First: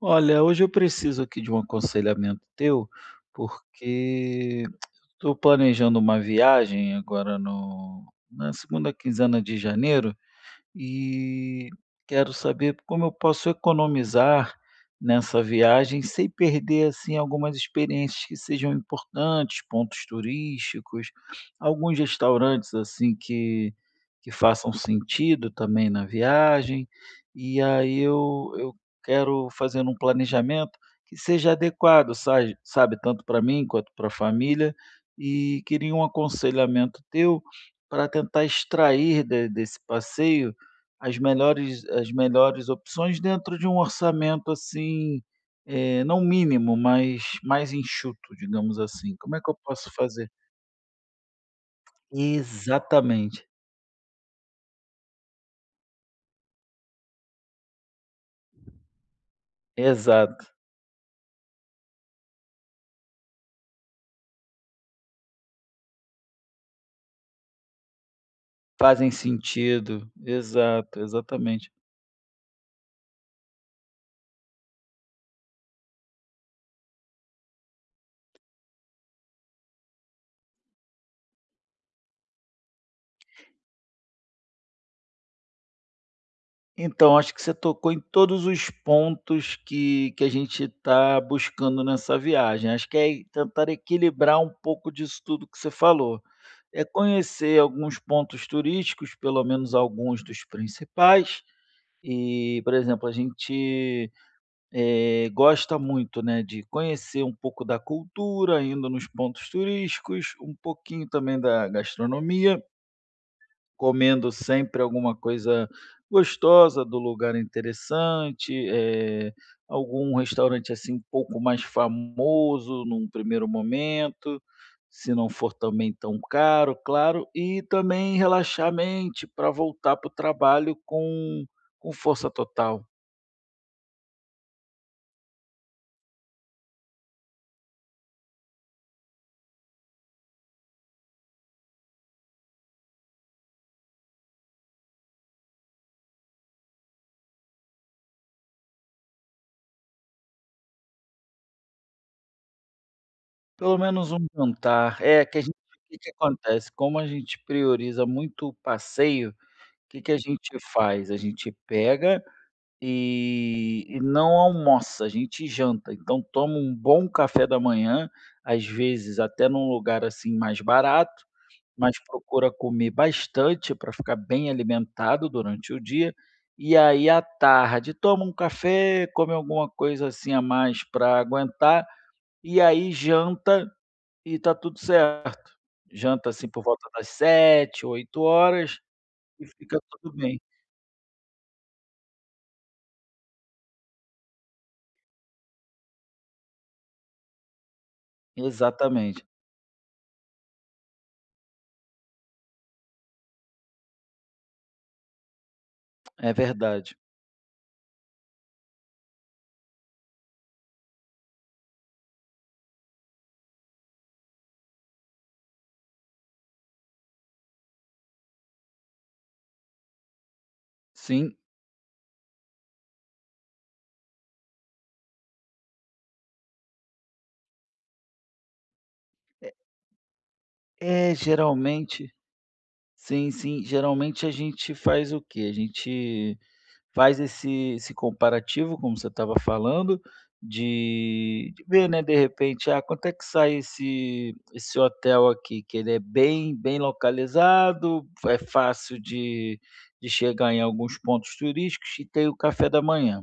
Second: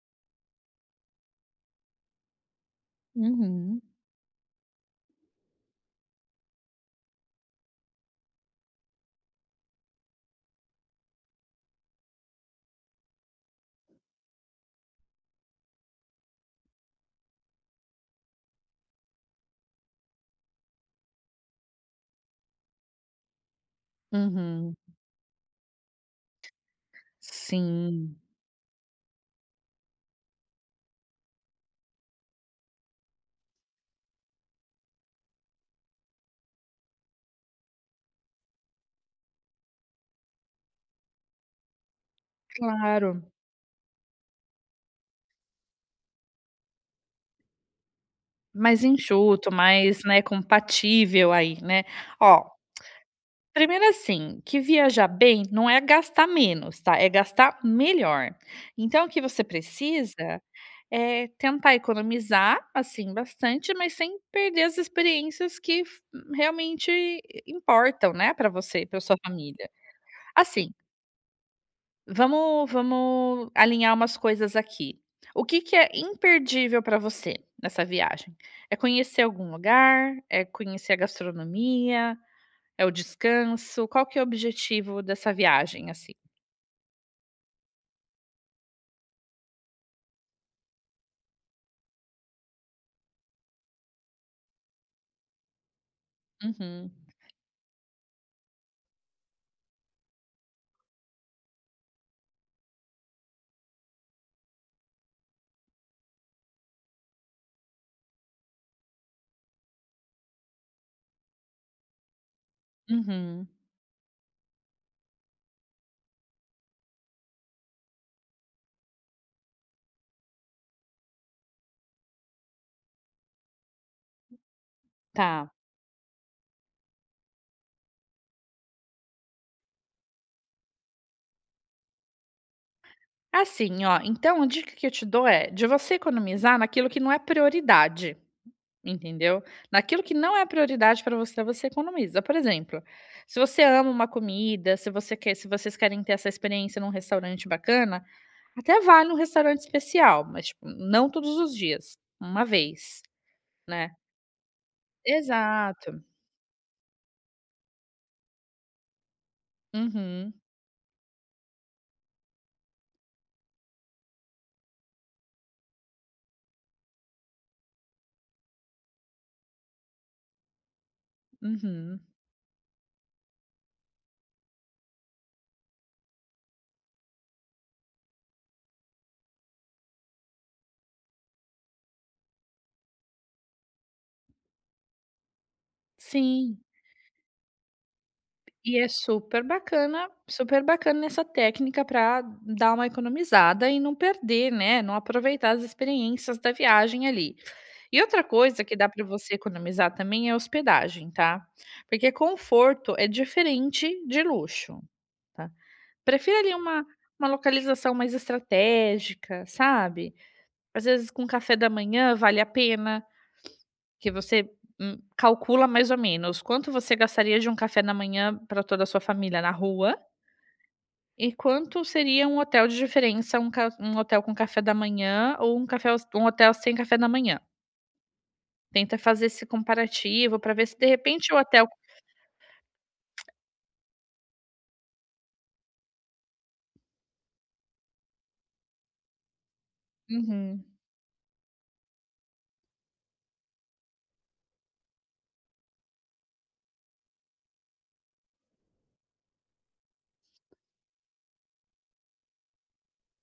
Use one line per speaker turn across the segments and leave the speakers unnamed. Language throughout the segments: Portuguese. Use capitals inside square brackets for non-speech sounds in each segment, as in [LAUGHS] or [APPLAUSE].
Olha, hoje eu preciso aqui de um aconselhamento teu,
Uhum,
porque estou planejando uma viagem agora no na segunda quinzena de janeiro e quero saber como eu posso economizar nessa viagem sem perder assim algumas experiências que sejam importantes, pontos turísticos, alguns restaurantes assim que façam
uhum.
sentido também na viagem. E aí
Sim,
eu quero fazer um planejamento que seja adequado, sabe, tanto para mim quanto para a família, e queria um aconselhamento teu para tentar extrair desse passeio as melhores opções
claro.
dentro de um orçamento, assim, não mínimo, mas mais enxuto, digamos
Mais
assim. Como é
enxuto,
que eu posso
mais, né,
fazer?
compatível aí, né. Ó,
Exatamente,
primeiro assim, que viajar bem não é gastar menos, tá, é gastar melhor. Então o que você precisa
exato.
é tentar economizar, assim, bastante, mas sem perder as experiências que f realmente importam, né, pra você e pra
Fazem
sua família.
sentido.
Assim.
Exato, exatamente.
Vamos alinhar umas coisas aqui. O que que é imperdível para você nessa viagem? É conhecer algum lugar? É conhecer a gastronomia? É o descanso? Qual que é o objetivo dessa viagem, assim?
Então, acho que você tocou em todos os pontos que a gente está buscando nessa viagem. Acho que é tentar equilibrar um pouco disso tudo que você falou. É
Uhum,
conhecer alguns pontos turísticos, pelo menos alguns dos principais. E, por exemplo, a gente, gosta muito, né, de conhecer um pouco da cultura, indo nos pontos turísticos, um pouquinho também da gastronomia,
uhum,
comendo sempre alguma coisa gostosa do lugar interessante, algum restaurante, assim, um pouco mais famoso num primeiro momento, se não
tá.
for também tão caro, claro, e também relaxar a mente para voltar para o trabalho com força total.
Assim, ó, então a dica que eu te dou é de você economizar naquilo que não é prioridade. Entendeu? Naquilo que não é prioridade para você, você economiza. Por exemplo, se você ama uma comida, se vocês querem ter essa experiência num restaurante bacana, até vai num restaurante especial, mas, tipo, não todos os dias, uma vez,
Pelo
né.
menos um jantar. É, que a gente, o que
Exato.
que acontece, como a gente prioriza muito o passeio, o que que a
Uhum,
gente faz? A gente pega e não almoça, a gente janta. Então toma um bom café da manhã, às vezes até num lugar, assim, mais barato, mas
uhum.
procura comer bastante para ficar bem alimentado durante o dia. E aí à tarde toma um café, come alguma coisa, assim, a mais para aguentar, e aí janta e tá tudo certo. Janta, assim,
Sim,
por volta das sete oito
e
horas
é
e fica tudo bem.
super bacana essa técnica para dar uma economizada e não perder, né, não aproveitar as experiências da viagem ali. E outra coisa que dá para
Exatamente,
você economizar também é hospedagem, tá? Porque conforto é diferente de luxo, tá?
é
Prefira ali uma
verdade.
uma localização mais estratégica, sabe? Às vezes com café da manhã vale a pena, que você, calcula mais ou menos quanto você gastaria de um café da manhã para toda a sua família na rua, e
Sim.
quanto seria um hotel de diferença, um ca um hotel com café da manhã ou um café um hotel sem café da manhã. Tenta fazer esse comparativo para ver se de
É,
repente o hotel.
geralmente sim, sim, geralmente a gente faz o quê? A gente faz esse comparativo, como você estava falando,
Uhum.
de ver, né, de repente: "Ah, quanto é que sai esse hotel aqui?", que ele é bem bem localizado, é fácil de chegar em alguns pontos turísticos e tem o café da manhã.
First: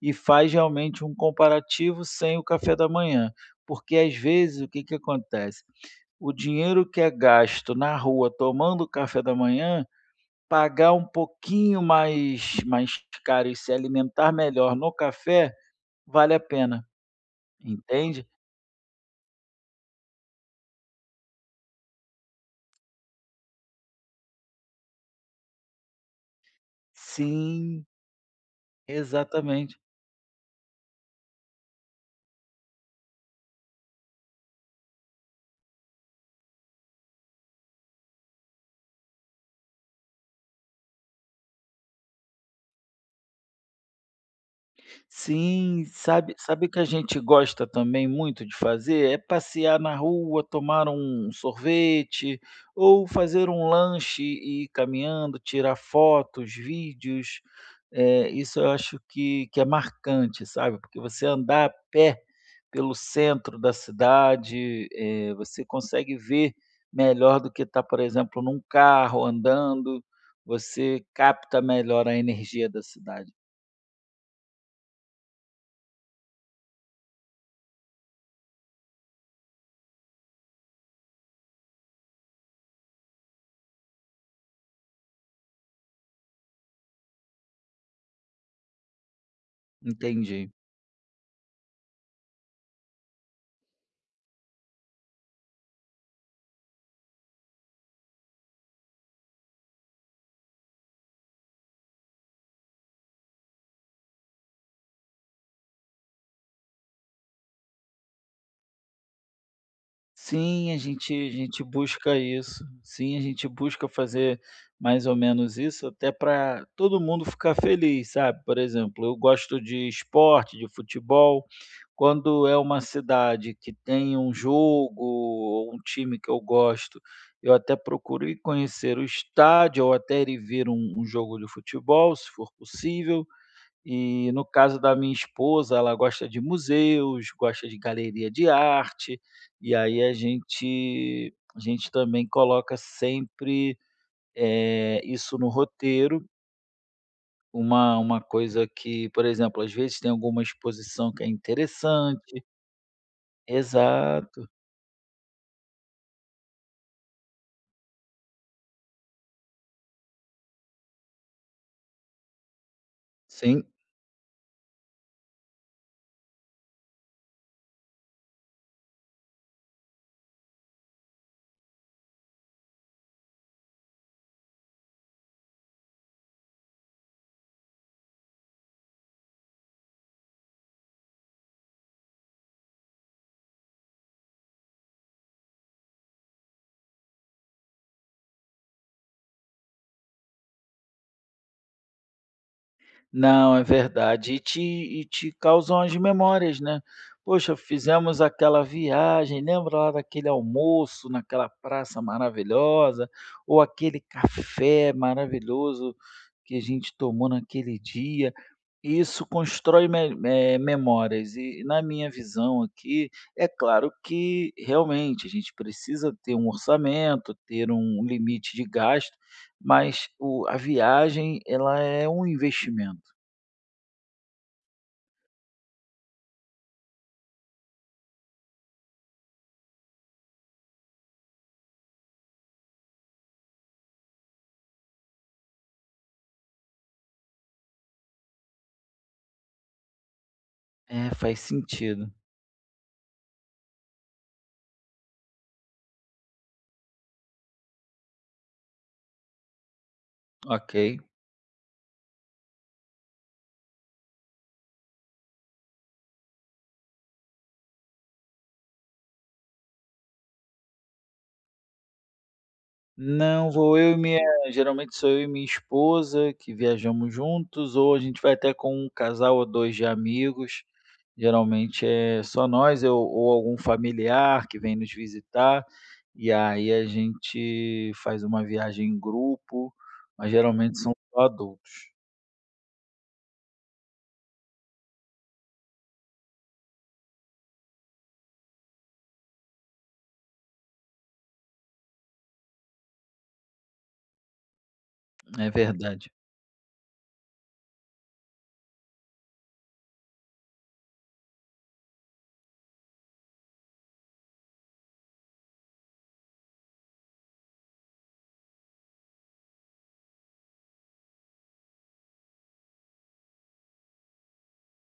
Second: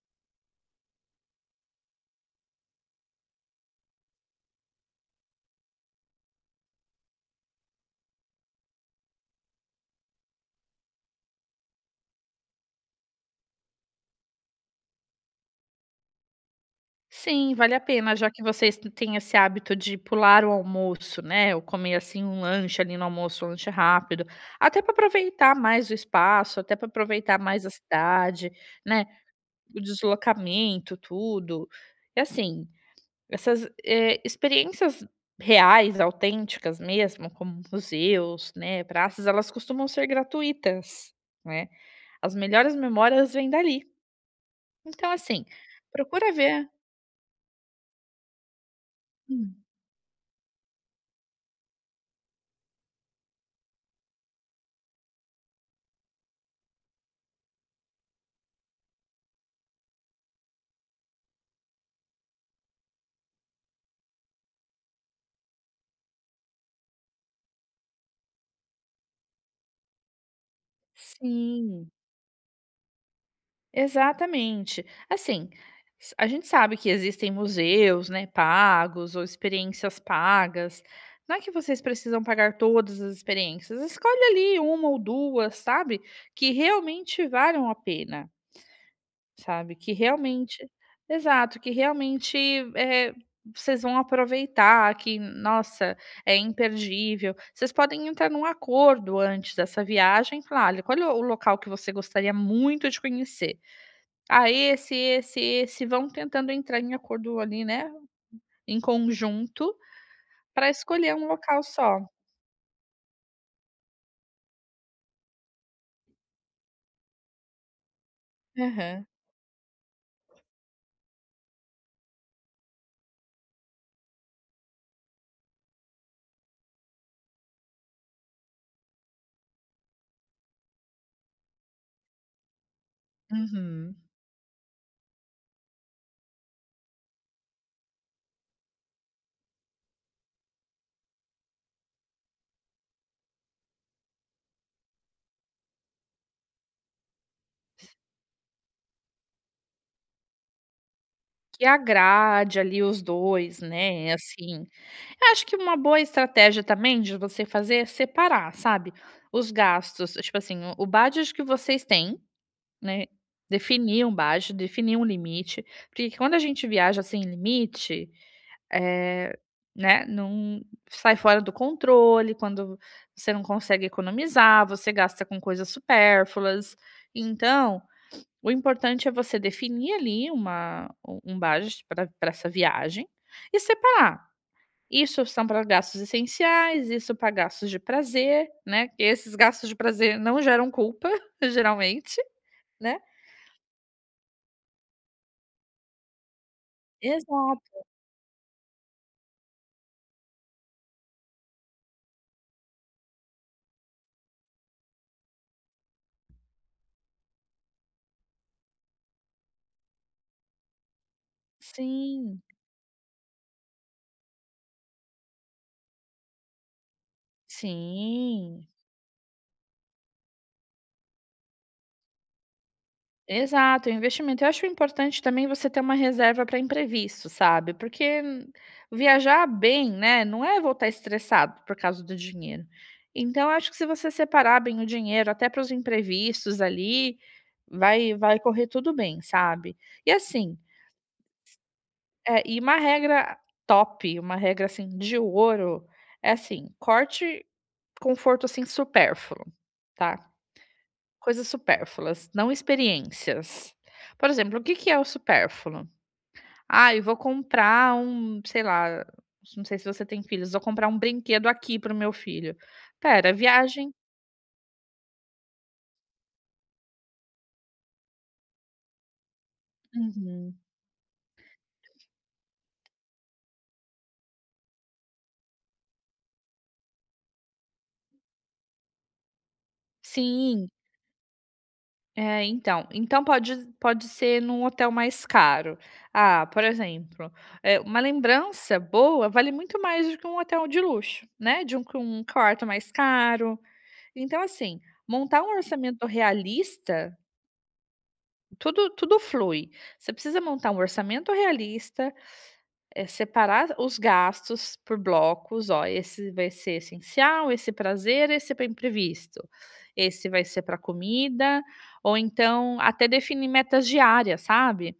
E faz realmente um comparativo sem o café da manhã, porque às vezes o que que acontece? O dinheiro que é gasto na rua tomando café da manhã, pagar um pouquinho mais caro e se alimentar melhor no café, vale a pena,
Sim, vale a pena,
entende?
já que vocês têm esse hábito de pular o almoço, né, ou comer, assim, um lanche ali no almoço, um lanche rápido, até para aproveitar mais o espaço, até para aproveitar mais a
Sim,
cidade, né,
exatamente.
o deslocamento, tudo. E assim, essas, experiências reais, autênticas mesmo, como museus, né, praças, elas costumam ser gratuitas, né. As melhores memórias vêm dali. Então, assim,
Sim,
procura
sabe
ver,
sabe que a gente gosta também muito de fazer? É
hum,
passear na rua, tomar um sorvete ou fazer um lanche e ir caminhando, tirar fotos, vídeos. Isso eu acho que é marcante, sabe, porque você andar a pé pelo centro da cidade, você consegue ver melhor do que está, por exemplo, num carro andando. Você capta
sim,
melhor a energia da cidade.
exatamente. Assim, s a gente sabe que existem museus, né, pagos ou experiências pagas. Não é que vocês precisam pagar todas as experiências, escolhe ali uma ou 2 sabe, que realmente valham a pena. Sabe, que
Entendi.
realmente, exato, que realmente, eh, vocês vão aproveitar, que nossa, é imperdível. Vocês podem entrar num acordo antes dessa viagem, falar: "Olha, qual é o local que você gostaria muito de conhecer? Ah, esse", vão tentando entrar em acordo ali, né, em conjunto, para
Sim, a gente
escolher um
a
local
gente
só.
busca isso. Sim, a gente busca fazer mais ou menos isso, até para todo mundo ficar feliz, sabe. Por exemplo,
Aham.
eu gosto de esporte, de futebol. Quando é uma cidade que tem um jogo ou um time que eu gosto, eu até procuro ir conhecer o estádio ou até ir ver um jogo de futebol, se for possível.
Uhum.
E no caso da minha esposa, ela gosta de museus, gosta de galeria de arte, e aí a gente também coloca sempre, isso no roteiro. Uma coisa que, por exemplo, às vezes tem alguma exposição que é
Que
interessante.
agrade ali os dois, né,
Exato.
assim. Eu acho que uma boa estratégia também de você fazer é separar, sabe, os gastos, tipo assim, o budget que vocês têm, né,
Sim.
definir um budget, definir um limite, porque quando a gente viaja sem limite, é, né, não sai fora do controle, quando você não consegue economizar, você gasta com coisas supérfluas. Então o importante é você definir ali uma um um budget para essa viagem e separar. Isso são para gastos essenciais, isso para gastos de prazer, né, que esses gastos de prazer não geram culpa, [LAUGHS] geralmente, né.
Não, é verdade. E te causam as memórias, né. "Poxa,
Exato.
fizemos aquela viagem, lembra lá daquele almoço naquela praça maravilhosa, ou aquele café maravilhoso que a gente tomou naquele dia". Isso constrói memórias e, na minha
Sim,
visão aqui, é claro que realmente a gente precisa ter um orçamento, ter um limite de
sim.
gasto, mas o a viagem ela é um investimento.
Exato, o investimento. Eu acho importante também você ter uma reserva para imprevisto, sabe, porque viajar bem, né, não é voltar estressado por causa do dinheiro. Então eu acho que se você separar bem o dinheiro até para os imprevistos ali, vai correr tudo bem, sabe. E assim,
É, faz sentido.
é. E uma regra top, uma regra, assim, de ouro, é assim: corte conforto, assim, supérfluo, tá.
Ok.
Coisas supérfluas, não experiências. Por exemplo, o que que é o supérfluo? "Ah, eu vou comprar um", sei lá, não sei se você tem filhos, "Vou comprar um brinquedo aqui para o meu filho". Pera,
Não, vou eu
viagem.
e minha, geralmente sou eu e minha esposa que viajamos juntos, ou a gente vai até com um casal ou 2 de
Uhum.
amigos. Geralmente é só nós, eu ou algum familiar que vem nos visitar, e aí a gente faz uma viagem em grupo, mas
Sim,
geralmente são só adultos.
é, então pode ser num hotel mais caro. Ah, por exemplo, é uma lembrança boa vale muito mais do que um hotel de luxo, né, de um com um quarto mais caro. Então assim, montar
É
um orçamento
verdade.
realista. Tudo flui. Você precisa montar um orçamento realista, separar os gastos por blocos, "Ó, esse vai ser essencial, esse prazer, esse para imprevisto, esse vai ser para comida", ou então até definir metas diárias, sabe.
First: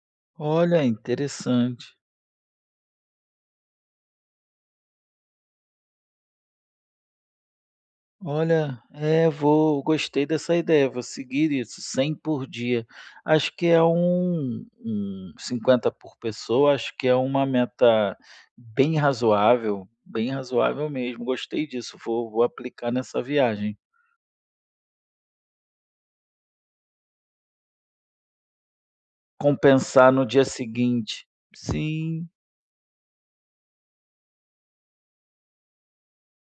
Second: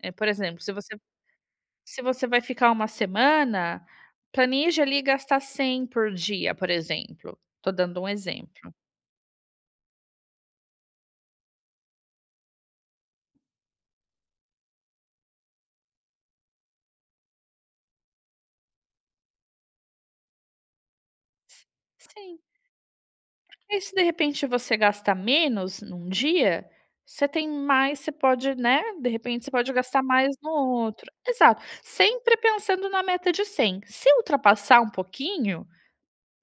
Por exemplo,
Olha, interessante.
se você vai ficar uma semana, planeje ali gastar 100 por dia, por exemplo. Tô dando um exemplo.
Olha, é, vou gostei dessa ideia, vou seguir isso, 100 por dia. Acho que é um 50 por pessoa, acho que é uma meta bem razoável mesmo. Gostei disso, vou
Sim.
vou aplicar nessa
E
viagem.
aí se de repente você gasta menos num dia, você tem mais, você pode, né, de repente você pode gastar
Compensar no
mais
dia
no outro.
seguinte.
Exato,
Sim,
sempre pensando na meta de 100. Se ultrapassar um pouquinho,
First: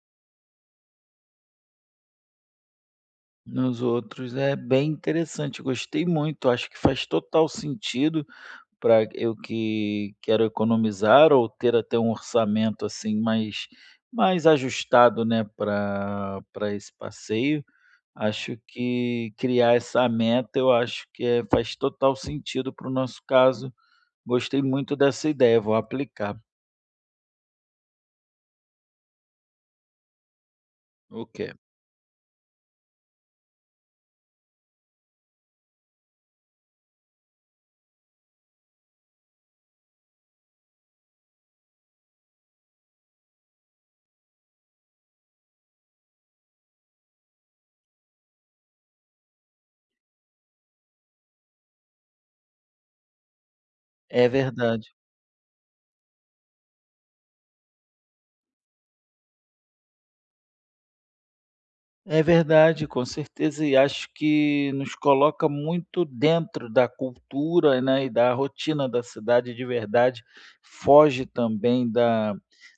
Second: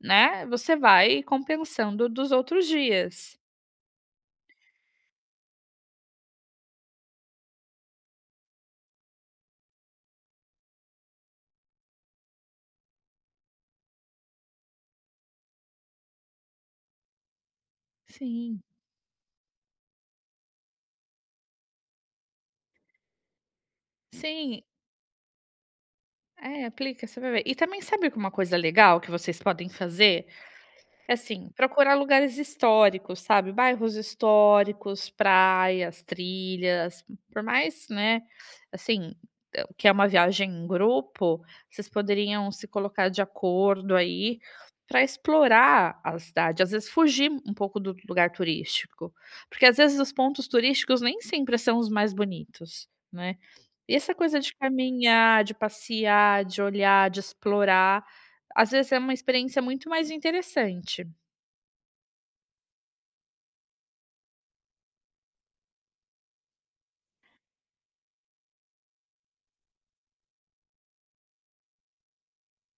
né, você vai compensando dos outros dias.
nos outros. É bem interessante, gostei muito, acho que faz total sentido para eu que quero economizar ou ter até um orçamento, assim, mais ajustado, né, para esse passeio, acho
Sim,
que criar essa meta, eu acho que é faz total sentido para o nosso caso.
sim.
Gostei muito dessa ideia, vou aplicar.
É, aplica, você vai ver. E também sabe uma coisa legal que vocês podem fazer?
O
Assim,
que
procurar lugares históricos, sabe, bairros históricos, praias, trilhas, por mais, né, assim, que é uma viagem em grupo, vocês poderiam se colocar de acordo aí para explorar a cidade, às vezes fugir um pouco do lugar turístico, porque às vezes os pontos turísticos nem sempre são os mais bonitos, né. E essa
é
coisa de
verdade.
caminhar, de passear, de olhar, de explorar, às vezes é uma experiência muito mais interessante.
É verdade, com certeza, e acho que nos coloca muito dentro da cultura, né, e da rotina da cidade de verdade, foge também da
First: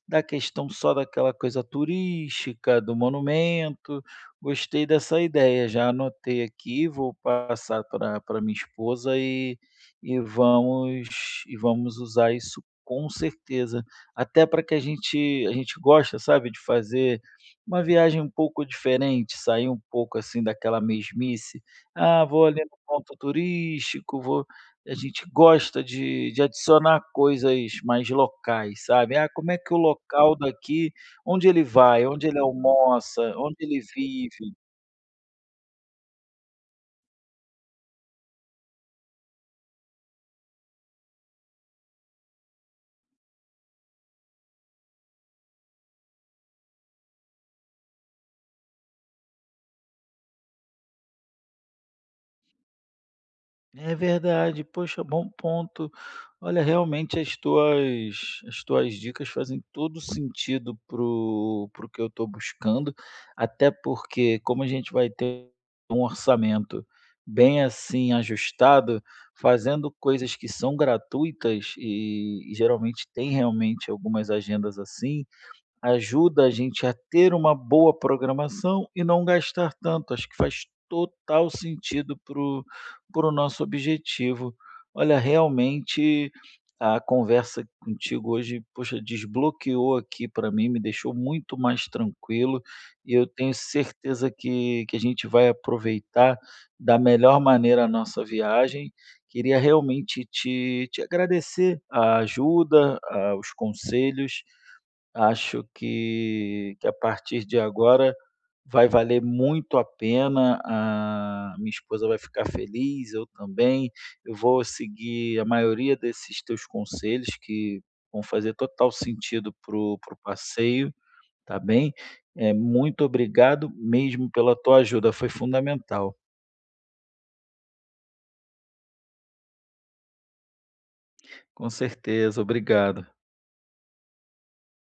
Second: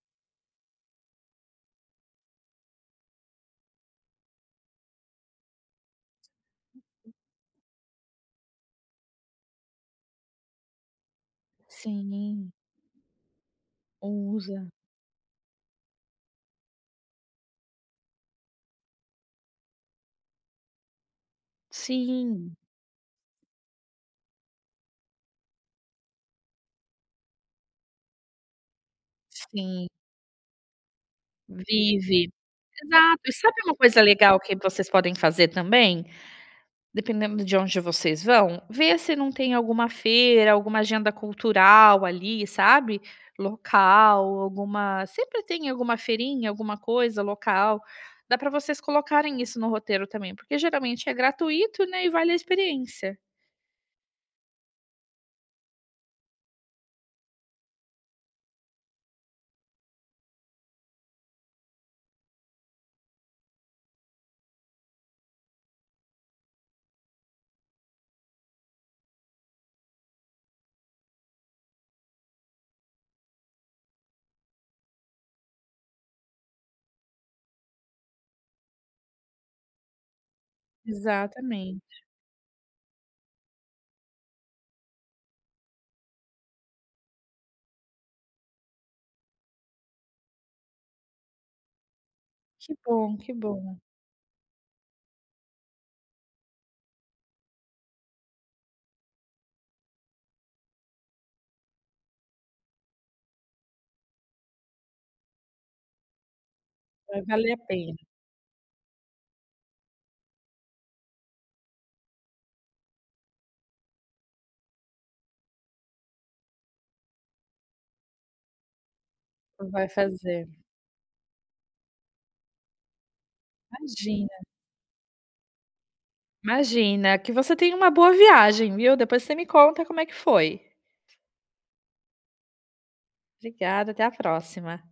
da questão só daquela coisa turística, do monumento. Gostei dessa ideia, já anotei aqui, vou passar para minha esposa e vamos usar
Sim,
isso com certeza. Até
usa.
para que a gente gosta, sabe, de fazer uma viagem um pouco diferente, sair um pouco, assim, daquela mesmice. "Ah, vou
Sim,
ali no ponto turístico, vou", a gente gosta de adicionar coisas mais locais, sabe. "Ah, como é que o
sim,
local daqui, onde ele vai, onde
vive.
ele
Exato.
almoça,
E sabe
onde
uma
ele
coisa legal que
vive?"
vocês podem fazer também? Dependendo de onde vocês vão, ver se não tem alguma feira, alguma agenda cultural ali, sabe, local, alguma sempre tem alguma feirinha, alguma coisa local. Dá para vocês colocarem isso no roteiro também, porque geralmente é gratuito, né, e vale a experiência.
É verdade, poxa, bom ponto. Olha, realmente as tuas dicas fazem todo sentido pro que eu estou buscando, até porque como a gente vai ter um orçamento bem assim ajustado, fazendo coisas que são gratuitas e geralmente tem realmente algumas agendas assim, ajuda a gente a ter uma boa programação e não gastar tanto. Acho que faz total
Exatamente.
sentido para o nosso objetivo. Olha, realmente a conversa contigo hoje, poxa, desbloqueou aqui para mim, me deixou muito mais tranquilo
Que
e
bom,
eu
que
tenho
bom.
certeza que a gente vai aproveitar da melhor maneira a nossa viagem. Queria realmente te agradecer a ajuda, os conselhos. Acho que a
Vai
partir
valer
de
a pena.
agora vai valer muito a pena, a minha esposa vai ficar feliz, eu também. Eu vou seguir a maioria desses teus conselhos que vão fazer total sentido para
Vai
o
fazer.
passeio, tá bem? É muito obrigado mesmo
Imagina,
pela tua ajuda, foi fundamental.
imagina. Que você tenha uma boa viagem, viu. Depois você me conta como é que foi.
Com certeza, obrigado.
Obrigada, até a próxima.